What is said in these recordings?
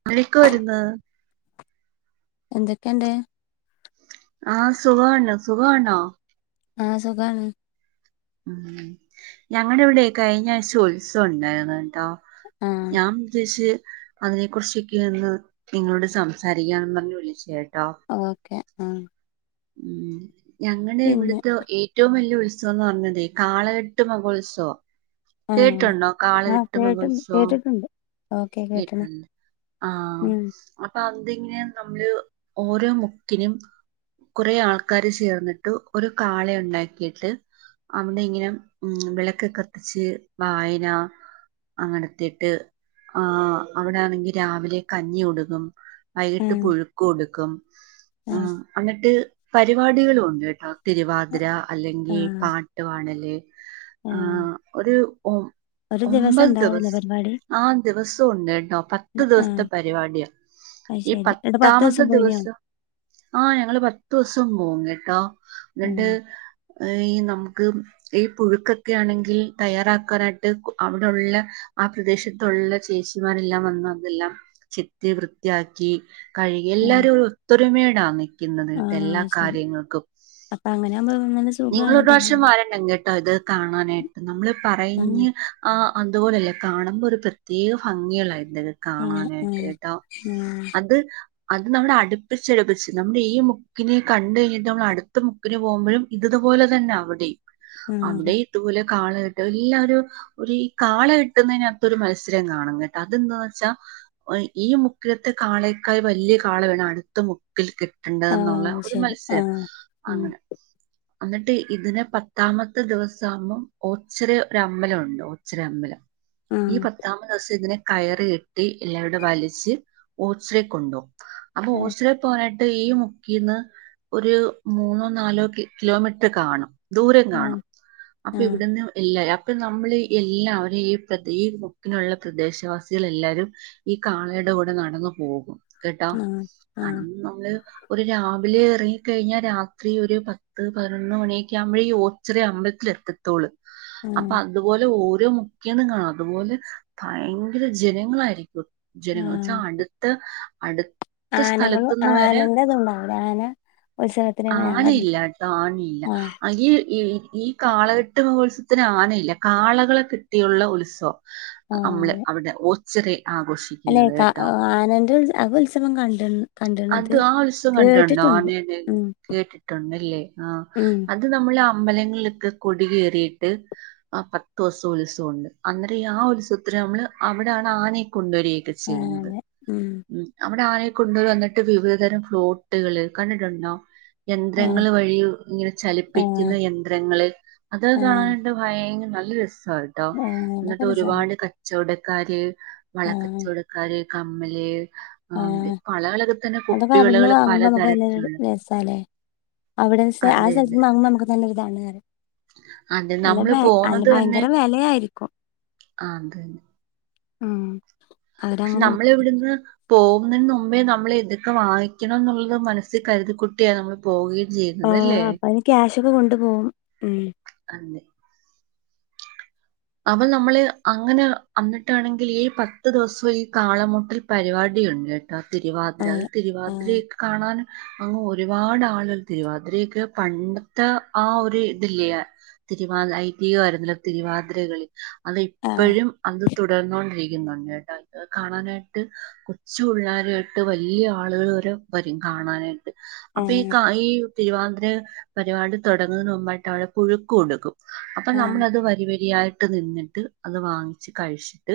[unintelligible] വര്ന്ന് എന്തൊക്കെണ്ട് ആ സുഖാണ് സുഖാണോ ആ സുഖാണ് ഉ ഞങ്ങടെ ഇവിടെ കഴിഞ്ഞാഴിച്ച ഉത്സവം ഉണ്ടായിരുന്ന് ട്ടാ ആഹ് ഞാൻ ഉദ്ദേഷി അതിനെ കുറിച്ചൊക്കെ ഒന്ന് നിങ്ങളോട് സംസാരിക്കാന്ന് പറഞ്ഞു വിളിച്ചയാ കേട്ടോ ഓക്കെ ആ ഉം ഞങ്ങടെ ഇവിടുത്തെ ഏറ്റവും വലിയ ഉ ഉത്സവം എന്ന് പറഞ്ഞതേ കാളകെട്ട് മഹോത്സവം ആഹ് കേട്ടുണ്ടോ ആഹ് കാളകട്ട് കേട്ട് മഹോത്സവം കേട്ടിട്ടുണ്ട് ഓക്കെ കേട്ട്ണ് കേട്ടുണ്ട് ആഹ ഉം അപ്പൊ അ ന നമ്മള് ഓരോ മുക്കനും കുറെേ ആൾക്കാാര് ചേർന്നിട്ട് ഒരു കാളെ ഉണ്ടാക്കിയിട്ട് അവിടെ ഇങ്ങനെ ഉ വിളക്ക് കത്തിച്ച് വായന അങ്ങനെത്തിട്ട് ആർ അവിടൊണെങ്കിൽ രാവിലെ കഞ്ഞി ഉടുകും വൈകിട്ട് ഉം പുഴുക്ക് കൊടുക്കും ആഹ് ഉ പരിപാടികള ഉണ്ട് കേട്ടോ തിരുവാതിര അല്ലെങ്കിൽ ആഹ് പാട്ട്വാണല് ആഹ് ആഹ ഒരു ഒ ഒരു ദിവസം ഒമ്പത് ഉണ്ടാവൂലേ ദിവസം പരിപാടി ആ ദിവസം ഉണ്ട് എണ്ടോ പത്ത് ആഹ് ദിവസത്തെ പരിപാടിയാ അത് ഈ ശരി എന്നിട്ട് പത്ത് പത്താമത്തെ പോയിനോ ദിവസം ആ ഞങ്ങള്ൾ പത്ത് ദിവസം പോകും കേട്ടോ രണ്ട് ആഹ് നമുക്ക് ഈ പുഴുക്കൊക്കെ ആണെങ്കിൽ തയ്യാറാക്കാനായിട്ട് അവിടെള്ള ആ പ്രദേശത്തുള്ള ചേച്ചിമാരെല്ലാം വന്ന അതെല്ലാം ചെത്തി വൃത്തിയാക്കി കഴുക ആഹ് എല്ലാരും ഒത്തൊരുമ ആമ ട്ട എല്ലാ ആഹ് ശരി കാര്യങ്ങൾക്കും അപ്പൊ അങ്ങനെയാവുമ്പോ നല്ല നിങ്ങ സുഖാണ് ഒരു പ്രാവശ്യം പരിപാടി വരണ്ടെ കേട്ടോ ഇത് കാണാനായിട്ട് നമ്മൾ ആഹ് പറഞ്ഞ് ആ അതുപോലല്ലേ കാണുമ്പോൾ ഒരു പ്രത്യേക ഭംഗിയള്ളായിരുന്നു എന്തൊക്ക ആഹ് കാണാനായിട്ട് ആഹ് കേട്ടാ ആഹ് അത് അത് നമ്മള അടുപ്പിച്ചടുപ്പിച്ച് നമ്മുടെ ഈ മുക്കിനെ കണ്ട കഴിഞ്ഞിട്ട് നമ്മൾ അടുത്ത മുക്കിനന് പോകുമ്പോഴും ഇതതുപോലെ തന്നെ അവിടെ ആഹ് അവിടെ ഇതുപലെ കാള കിട്ടും എല്ലാരും ഒരു ഈ കാള കിട്ടുന്നതിനകത്ത ഒരു മത്സരം കാണണം കേട്ടെ അതെന്താന്ന് വെച്ചാൽ ഈ മുക്കിലത്തെ കാളേക്കാ വലിയ കാള വേണം അടുത്ത മുക്കിൽ കിട്ട ണ്ട എന്നുള്ള ആഹ് ഒരു ശരി മത്സ്യ ആഹ് ഉം അങ്ങനെ എന്നിട്ട് ഇതിന് പത്താമത്തെ ദിവസ ആകുമ്പം ഓച്ചറ ഒ അമ്പലംുണ്ട് ഓച്ചറ അമ്പലം ഈ ആഹ് പത്താമത് ദിവസം ഇതിനെ കയറി കെട്ടി എല്ലാവടെ വലിച്ച് ഓച്ചറ കൊണ്ടുപോും അപ്പൊ ആഹ് ഓസില പോാനട്ട് ഈ മുക്കീന്ന് ഒരു മൂന്നോ നാലോക്കെ കിലോമീറ്റർ കാണും ദൂരം കാണും ആഹ് അപ്പൊ ആഹ് ഇവിടുന്ന് എല്ല ഇപ്പം നമ്മള് എല്ലാവരും ഈ പ്രതക്കിനുള്ള പ്രദേശവാസികൾ എല്ലാരും ഈ കാളയുടെ കൂടെ നടന്നു പോകും കേട്ടോ ആഹ് അന്ന് നമ്മള് ഒരു രാവിലെ ഇറങ്ങ കഴിഞ്ഞാൽ രാത്രി ഒരു പത്ത് പത്ത് പതിനൊന്ന് മണിയൊക്കെ ആവുമ്പഴേ ഈ ഓച്ചററി അമ്പലൽ എത്തോളൂ അപ്പൊ ആഹ് അതുപോലെ ഓ മുഖേന്ന കാണാം അതുപോലെ ഭയങ്കര ജനങ്ങളായിരിക്കും ജനംന്ന് വച്ചാ അടുത്ത അടു ആനകള് അനന്റതുണ്ട അവിടെ ആന ഉത്സവത്തിന് ഞാൻ കണ്ടി ആനയില്ലാട്ടോ [unintelligible] ഈ ഈ കാളകേട്ട് മഹോത്സത്തിന് ആനയില്ല കാളകളെ കെട്ടിയുള്ള ഉത്സവവ നമ്മള് അവിടെ ഊ ശ്രീ അല്ല ഈ കാ ആനേന്റെ അതുൽസവം കണ്ട് കണ്ട്ണത് അത് ആ ഉത്സവം കണ്ടിട്ടൊണ്ടാ കേട്ടിട്ടുണ്ട് ഉം കേട്ടിട്ടുണ്ടല്ലേ ആ ഉം അത് നമ്മള അമ്പലങ്ങളിലൊക്കെ കൊടി കേറീട്ട് ആ പത്തുവസോം ഉത്സവോണ്ട് അന്നേരം ഈ ആ ഉത്സവത്തിന് നമ്മള് അവിടാണ് ആനേ കൊണ്ട് വരേക്ക ആ ചെയ്യുന്നത് അതെ ഉം മ്മ് അവിടാര കൊണ്ടൊരുവന്നേ വിവിധതരം ഫ്ളോട്ടുകള് കണ്ടിട്ടൊണ്ട ആ യന്ത്രങ്ങള് വഴി ഇങ്ങന ആ ചലിപ്പിക്കുന്ന യന്ത്രങ്ങള് അത് ആ കാണാനെന്ത് ഭയ നല്ല രസ ആട്ടോ ആ അതൊക്കെ എന്നിട്ട് രസാണ് ഒരുപാട് കച്ചോടം കാര്യേൽ ആ വളകച്ചോടക്കാര് കമ്മല് ആം പല കളറ് അതൊക്ക അവിടുന്ന് വാങ്ങുമ്പ നമുക്ക് നല്ല രസാണ് അവിടെ പക്ഷെ ആ അതെ അതെ സ്ഥലത്ത്ന്ന് വാങ്ങുമ്പോ നമുക്ക് നല്ലൊരു [unintelligible] അതെ അല്ല നമ്മള് വെ അല്ല പോന്നത് തന്നെ ഭയങ്കര വെലയായിരിക്കും ആഹ് അതന്നെ ആഹ് പക്ഷെ നമ്മളിവിടുന്ന് പോവുന്നേന് മുമ്പേ നമ്മള് ഇതൊക്ക വാങ്ങിക്കണം എന്നുള്ളത് മനസ്സി കരുതിക്കൂട്ടിയാ നമ്മള് പോകെ ആ അപ്പ ഇനി ക്യാഷ് ഉ കൊണ്ടു പോവും ഉം അതെ അപ്പം നമ്മള് അങ്ങന അന്നിട്ടാണെങ്കിൽ ഈ പത്ത് ദിവസോം ഈ കാളമുട്ടൽ പരിപാടിയുണ്ട് ആ തിരുവാതിര അത് ആ തിരുവാതിരയൊക്കെ കാണാൻ അങ്ങങ് ഒരുപാട് ആളുകൾ തിരുവാതിരൊക്കെ പണ്ടത്തെ ആ ഒരു ഇതില്ല തിരുവാതി ഐ ടി കാര്ുന്ന തിരുവാതിര മിൽ അത് ആഹ് ഇപ്പോഴും അത് തുടർന്നോണ്ടിരിക്കുന്നുണ്ട് കേട്ടാ കാണാനായിട്ട് കൊച്ചു പുള്ളാരായിട്ട് വെല്ല്യ ആളുകൾ വരെ വരും കാണാനായി അപ്പേ ആഹ് കായി തിരുവാതിര പരിപാടി തുടങ്ങുന്ന മുമ്പായിട്ട് അവിടെ പുഴുക്ക കൊടുക്കും അപ്പൊ ആഹ് നമ്മൾത് വരുവേ [unintelligible] ആയിട്ട് നിന്നിട്ട് അത് വാങ്ങിച്ച് കഴിച്ചി ത്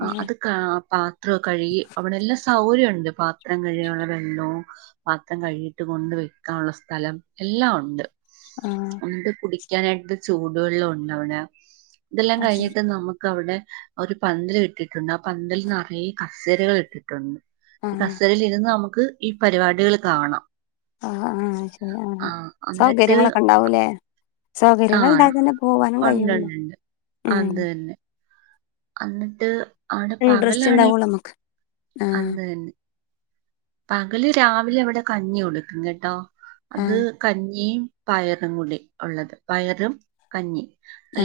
ആ ആഹ് അത് ക പാത്രം കഴുകി അവിടെ എല്ലാം സൗകര്യ ഉണ്ട് പാത്രം കഴിയാനുള്ള വെള്ളവും പാത്രം കഴിട്ട് കൊണ്ട് വെക്കാനുള്ള സ്ഥലം എല്ലാം ഉണ്ട് ആഹ് ഒണ്ട് കുടി ക്കാനായിട്ട് ചൂടു വെള്ളം ഉണ്ടാവടെ ഇതല്ലാം അത് ശരി കഴിഞ്ഞിട്ട് നമുക് അവിടെ ഒരു പന്തൽ ഇട്ടിട്ടുണ്ട് ആ പന്തല നിറയെ കസേരകൾ ഇട്ടിട്ടുണ്ട് ഈ ആഹ് കസരിൽരുന്ന് നമുക് ക്ക് ഈ പരിപാടികൾ കാണാം ആ ആഹ് ശരി ആ സൗകര്യങ്ങളൊക്കെ ഉണ്ടാവൂല്ലേ സൗകര്യങ്ങൾ ഉണ്ടായ തന്നെ പോവാനും കഴിയുള്ളു. അതു തന്നെ അന്നിട്ട് ഇൻഡ്രസ്റ്റ് ഉണ്ടാവൂള്ളു നമുക്ക് ആഹ് അതന്നെ പകല് രാവിലെ അവിടെ കഞ്ഞി കൊടുക്കും കേട്ടോ അത് ആഹ് കഞ്ഞിയും പയറും കൂടി ഉള്ളത് പയറും കഞ്ഞി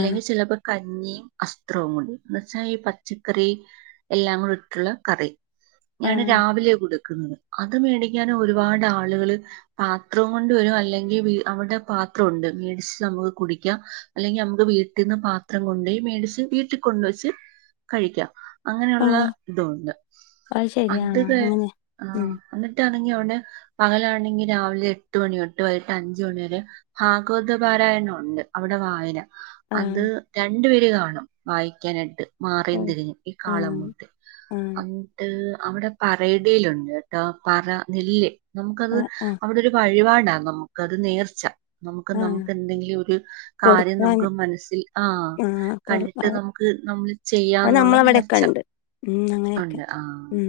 ആഹ് ചിലപ്പോ ക ഞ്ഞിയും അസ്ത്രവും കൂടി എന്നന്ന് വെച്ചാ ഈ പച്ചക്കറി എല്ലാം കൂടി ഇട്ടുള്ള കറി. ഞാൻ ആഹ് രാവിലെ കുടു ക്കുന്നെ അത് മേടിക്കൻ ഒരുപാട് ആളുകള് പാത്രം കൊണ്ട് വരും അല്ലെങ്കിൽ അവിടെ പാത്രം ഉണ്ട് മേടിച്ച് നമുക്ക് കുടിക്കാം അല്ലെങ്കിൽ നമുക്ക് വീട്ടിൽന്ന് പാത്രം കൊണ്ടയി മേടിച്ച് വീട്ടിൽ കൊണ്ട് വെച്ച് കഴിക്കാം. അങ്ങനെയുള്ള ആഹ് ഇതും ഉണ്ട് ശരി അത് ആഹ് ക അങ്ങനെ ഉം ണെങ്കി പകലാണെങ്കിൽ രാവിലെ എട്ട് മണി എട്ട് വൈകിട്ട് അഞ്ച് മണിവരെ ഭാഗവദ്വ പാരായണം ഉണ്ട് അവിടെ വായന. അത് ആഹ് രണ്ട് ണ്ട് പേര് കാണും വായിക്കാനിട്ട് മാറീം ഉം തിരിഞ്ഞും ഈ കാള ആഹ് മുട്ട് ആഹ് അന്നിട്ട് അവിടെ പറയിടീലു ണ്ട് കേട്ടോ പറ നെല്ല് നമുക്കത് ആഹ് ആഹ് അവിടെ ഒരു വഴിപാട് ണ്ട നമുക്കത് നേർച്ച നമുക്ക് ആഹ് നമുക്ക് എന്തെങ്കിലും ഒരു കാര്യം കൊടുക്കാന് നമുക്ക് മനസ്സിൽ ആഹ ആഹ് കൊടു കണ്ടിട്ട് അത് നമുക്ക് നമ്മൾ അത് ചെയ്യാംന്നുള്ള നമ്മളവിടെയൊക്കെ നേർച്ച ഉണ്ട് ഉം അങ്ങനെയൊക്കെ ഉണ്ട് ആഹ ഉം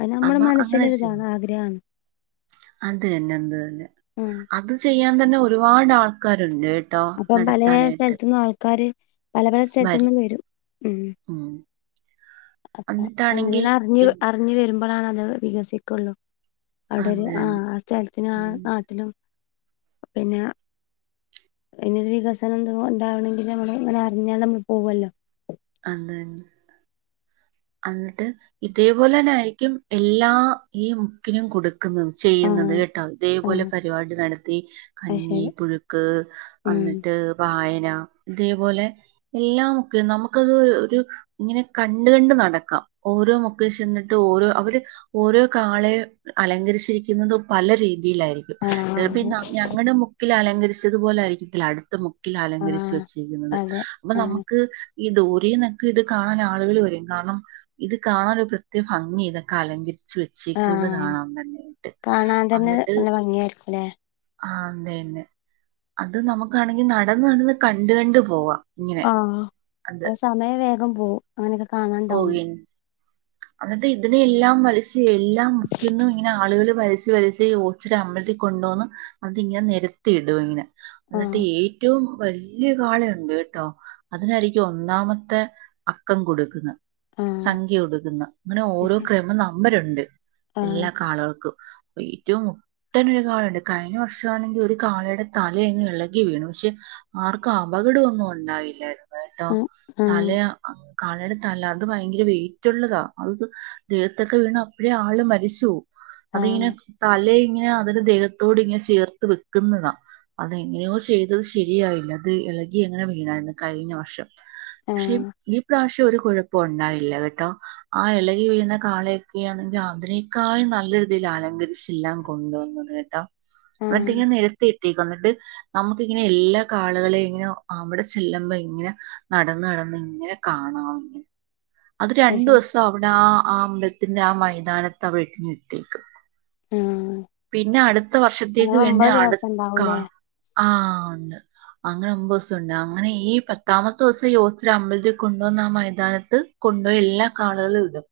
അത് നമ്മുടെ അപ്പ അങ്ങനെ മനസ്സിലൊരിതാണ് ചെയ്യാം ആഗ്രഹാണ് അത തന്നെ എന്ത് തന്നെ ഉം അത് ചെയ്യാൻ അ തന്നെ ഒരുപാട് ആൾക്കാരുണ്ട് കേട്ടോ അപ്പം പല നടത്താനായിട്ട് സ്ഥലത്തുന്നും ആൾക്കാാര് പല പല സ്ഥലത്തൊന്നും വരും ഉം അപ്പ അങ്ങനെ എന്നിട്ടാണെങ്കിൽ അറി ഇത് അറിഞ്ഞഞ് വരുമ്പോ ബണാനക സ കൊള്ളോ അവിടെ അത് ഒരു ആഹ തന്നെ ആ സ്ഥലത്തിനും ആ ഉം നാട്ടിനും പി പിാ ഇരു വികസനംന്ത ഉണ്ടാവണെങ്കിൽ നമ്മള് ഇങ്ങനെ അറിഞ്ഞാൽ നമ്മൾ പോവല്ലോ അന്ത എന്നിട്ട് ഇതേപോലെ തന്നെ ആയിരിക്കും എല്ലാ ഈ മുക്കിനും കൊടുക്കും ആ ചെയ്യുന്നത് കേട്ട ആ ഇതേപോലെ പരിപാടി നടത്തി അത് കഞ്ഞി ശരി പുഴുക്ക് ഉം എന്നിട്ട് വായന ഇതേപോലെ എല്ലാം ഒക്കെ നമുക്കത് ഇങ്ങനെ കണ്ട കണ്ട് നട ഓരോക്ക ചെന്നിട്ട് ഓോ അവ ഓരോ കാളെ അലങ്കരിച്ചിരിക്ക രീതിയിലായിരിക്കും ആ ചിലപ്പ അത് ഞങ്ങളുടെ മു അലങ്കരിച്ചതുപോലൊയിരിക്കും അടുത്ത മു ആ അലങ്കരിച്ച വെച്ചിരിക്കുന്നത് അതെ അപ്പൊ ആ നമുക്ക് ഈ ദോരി എന്നൊക്കെ ഇത് കാണാൻ ആളുക വരയും കാരണം ഇത് കാണാൻൊ ഒരു പ്രത്യേക ഭംഗി ഇതൊക്കെ അലങ്കരി ആ ചച്ിക്കുന്നത് കാണാാം തന്നൊയിട്ട് കാണാൻ തന്നെ എന്നിട്ട് നല്ല ഭംഗിയായിരിക്കുംല്ലേ ആ അന്തേന്നെ അത് നമുക്കാണെങ്കി നടന്ന നടന്ന് കണ്ടുകണ്ട്ു പോവാ ആഹ അ സമയം വേ ന്പോൾ അങ്ങനെയൊക്കെ കാണാനണ്ടാവും അട്ട ഇതിനെ എല്ലാം വല എല്ലാം മുക്കിക്കുന്നു ഇങ്ങനെ ആളുകൾ ല വല ഓച്ചിര അമ്പലത്തി കൊണ്ടുവന്ന് അത്ങ്ങനെ നിരത്തി ഇടും ഇങ്ങനെ ആ എന്നിട്ട് ഏറ്റവും വലിയ വാളയുണ്ട് കേട്ടോ അതിനായിരിക്കും ഒന്നാമത്തെ അക്കം കൊടുക്കുന്നത് ആ സംഖ്യ ഉടുക്കുന്ന അങ്ങനെ അത് ഓരോ ശരി ക്രമ നമ്പരുണ്ട് ആ എല്ലാ കാളുകൾക്കും ഏറ്റവും മുട്ടനൊരു കാളുണ്ട് കഴിഞ്ഞ വർഷമാണെങ്കിൽ ഒരു കാളയുടെ തലന്ന് ഇളകി വീണു പക്ഷെ ആർക്കും അപകടംഒന്നും ഉണ്ടായില്ലായിരുന്നു ട്ടോ ആ ആ താലെ കാള തല അത് ഭയങ്കര വെയിറ്റ്ള്ളതാ അത് ദേഹത്തൊക്കെ വീണ അപ്പഴേ ആള് മരിച്ചുപോകും ആഹ് അതിങ്ങനെ തല ഇങ്ങനെ അതിന് ദേഹത്തോട് ഇങ്ങനെ ചേർത്ത് വെക്കുന്നതാ അതെങ്ങനെയോ ചെയ്തത് ശരിയായില്ല അത് ഇളകി എങ്ങനെ വീണായിരുന്നു കഴിഞ്ഞ വർഷം പക്ഷെ ആഹ് ഇപ്രാവശ്യം കുഴപ്പം ഉണ്ടായില്ല കേട്ടോ ആ ഇളകി വീണ കാളയൊക്കെയ ആണെങ്കിൽ അതിനനേക്കായും നല്ല രീതിയിൽ അലങ്കരിച്ചെല്ലാം കൊണ്ടുവന്നത് കേട്ടോ ന്നട്ട് ആഹ് ഇങ്ങനെ എ വന്നിട്ട് നമുക്ക ഇങ്ങനെ എല്ലാ കാളകളെയും ഇങ്ങനെ അവിടെ ചെല്ലുമ്പോ ഇങ്ങനെ നടന്ന് നടന്ന് ഇങ്ങനെ കാണാം ഇങ്ങനെ അത് രണ്ടു പക്ഷെ ദിവസം അവിട ആ അമ്പലത്തിന്റെ ആ മൈതാനത്ത് വട്ട ഇട്ടേക്കും ആ പിന്നെ അടുത്ത വർഷത്തേക്ക് വേണ്ടി ദിവസം അടുത്ത കാ ഉണ്ടാവൂലേ ആഹ ഉണ്ട് അങ്ങനെ ഒമ്പത് ദിവസംണ്ട് അങ്ങനെ ഈ പത്താമത്തെ ദിവസംഈ യോസ അമ്പലത്തെ കൊണ്ടപോന്ന ആ മൈതാനത്ത് കൊണ്ടപോ എല്ലാ കാളകളും ഇടും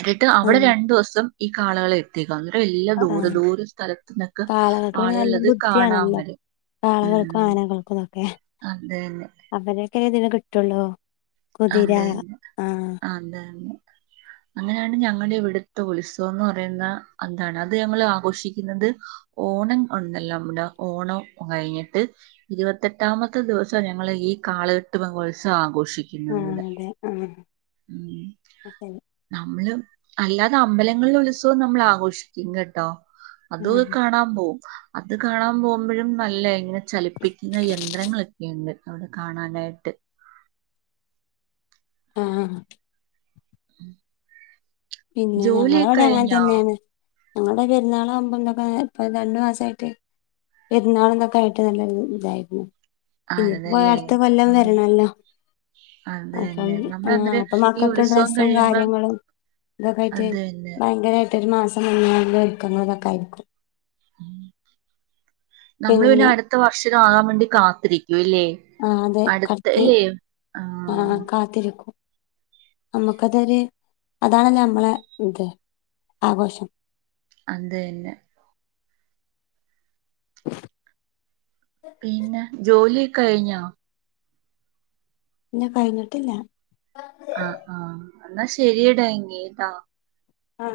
എന്നിട്ട് അവിടെ ആഹ് രണ്ടു ദിവസം ഈ കാളകൾ ഒക്കെ [unintelligible] ആഹ കാളകൾക്ക് പിന്ന നല്ല ആളുകളത് കാണാൻ ബുദ്ധിയാണല്ലോ വരും കാളകൾക്കും ആനകൾക്കുംമോക്കെ അതെ ലേ ഇതിന് കിട്ടുള്ളോ അതന്നെ ആ അതന്നെ അങ്ങനെയാണ് ഞങ്ങളുടെ ഇവിടുത്തെ ഉത്സവം എന്ന് പറയുന്ന എന്താണ് അത് ഞങ്ങ ആഘോഷിക്കുന്നത് ഓണം ഉണ്ടല്ലോ നമ്മുടെ ഓണം കഴിഞ്ഞിട്ട് ഇരുപത്തെട്ടാമത്തെ ദിവസം ഞങ്ങള്ൾ ഈ കാളകെട്ട് പോത്സവം ആഘോഷിക്കും ആഹ് ടെ [unintelligible] ഉം അ ശരി നമ്മള് അല്ലാതെ അമ്പലങ്ങളില ഉത്സവം നമ്മൾ ആഘോഷിക്കും കേട്ടോ അതൊ ആഹ് കാണാൻ പോകും അത് കാണാൻ പോകുമ്പോഴും നല്ല ഇങ്ങനെ ചലിപ്പിക്കുന്ന യന്ത്രങ്ങൾ ഒക്കെയുണ്ട് അവിടെ കാണാനായിട്ട് ആഹ പിന്നെ ഞങ്ങള ജോലിയൊക്കെ അവിടെ അങ്ങനെ കഴിഞ്ഞോ തന്നെയാണ് ഞങ്ങളുടെ പെരുന്നാള ആകുമ്പോ എന്തൊക്കെ ഇപ്പൊ രണ്ടു മാസയിട്ട് പെരുന്നാളന്തൊക്കെ ആയിട്ട് നല്ലൊരു ഇതായിരുന്നു ഇനിയിപ്പോ പോയ ആണതല്ലേ അടുത്ത കൊല്ലം ആഹ് വരണല്ലോ അത് അപ്പം തന്നെ ആ നമ്മളന്നേരം അപ്പൊ ഈ മക്കൾക്ക് ഉത്സവം ഡ്രസ്സും കഴിയുമ്പം കാര്യങ്ങളും ഇതൊക്കൊയിട്ട് അത് തന്നെ ഭയങ്കരമായിട്ട് മറ്റൊരു മാസം മ വൽക്കുന്നതൊക്കെ ആയിരിക്കും ഉം നമ്മള് പിന്നെ അടുത്ത വർഷം ആകാൻ വേണ്ടി കാത്തിരിക്കും ഇല്ലേ ആ അതെ അടുത്ത കടച്ച് ഇല്ലേ ആഹ ആഹ് കാത്തിരിക്കും നമ്മുക്കതൊരു അതാണല്ലേ നമ്മളെ ഇത് ആഘോഷം അത് എന്നന്നെ പിന്നെ ജോലി കഴിഞ്ഞോ പിന്നാ കഴിഞ്ഞിട്ടില്ല ആഹ് ആഹ് എന്നാ ശരിടാ ഇങ്ങതാ ആഹ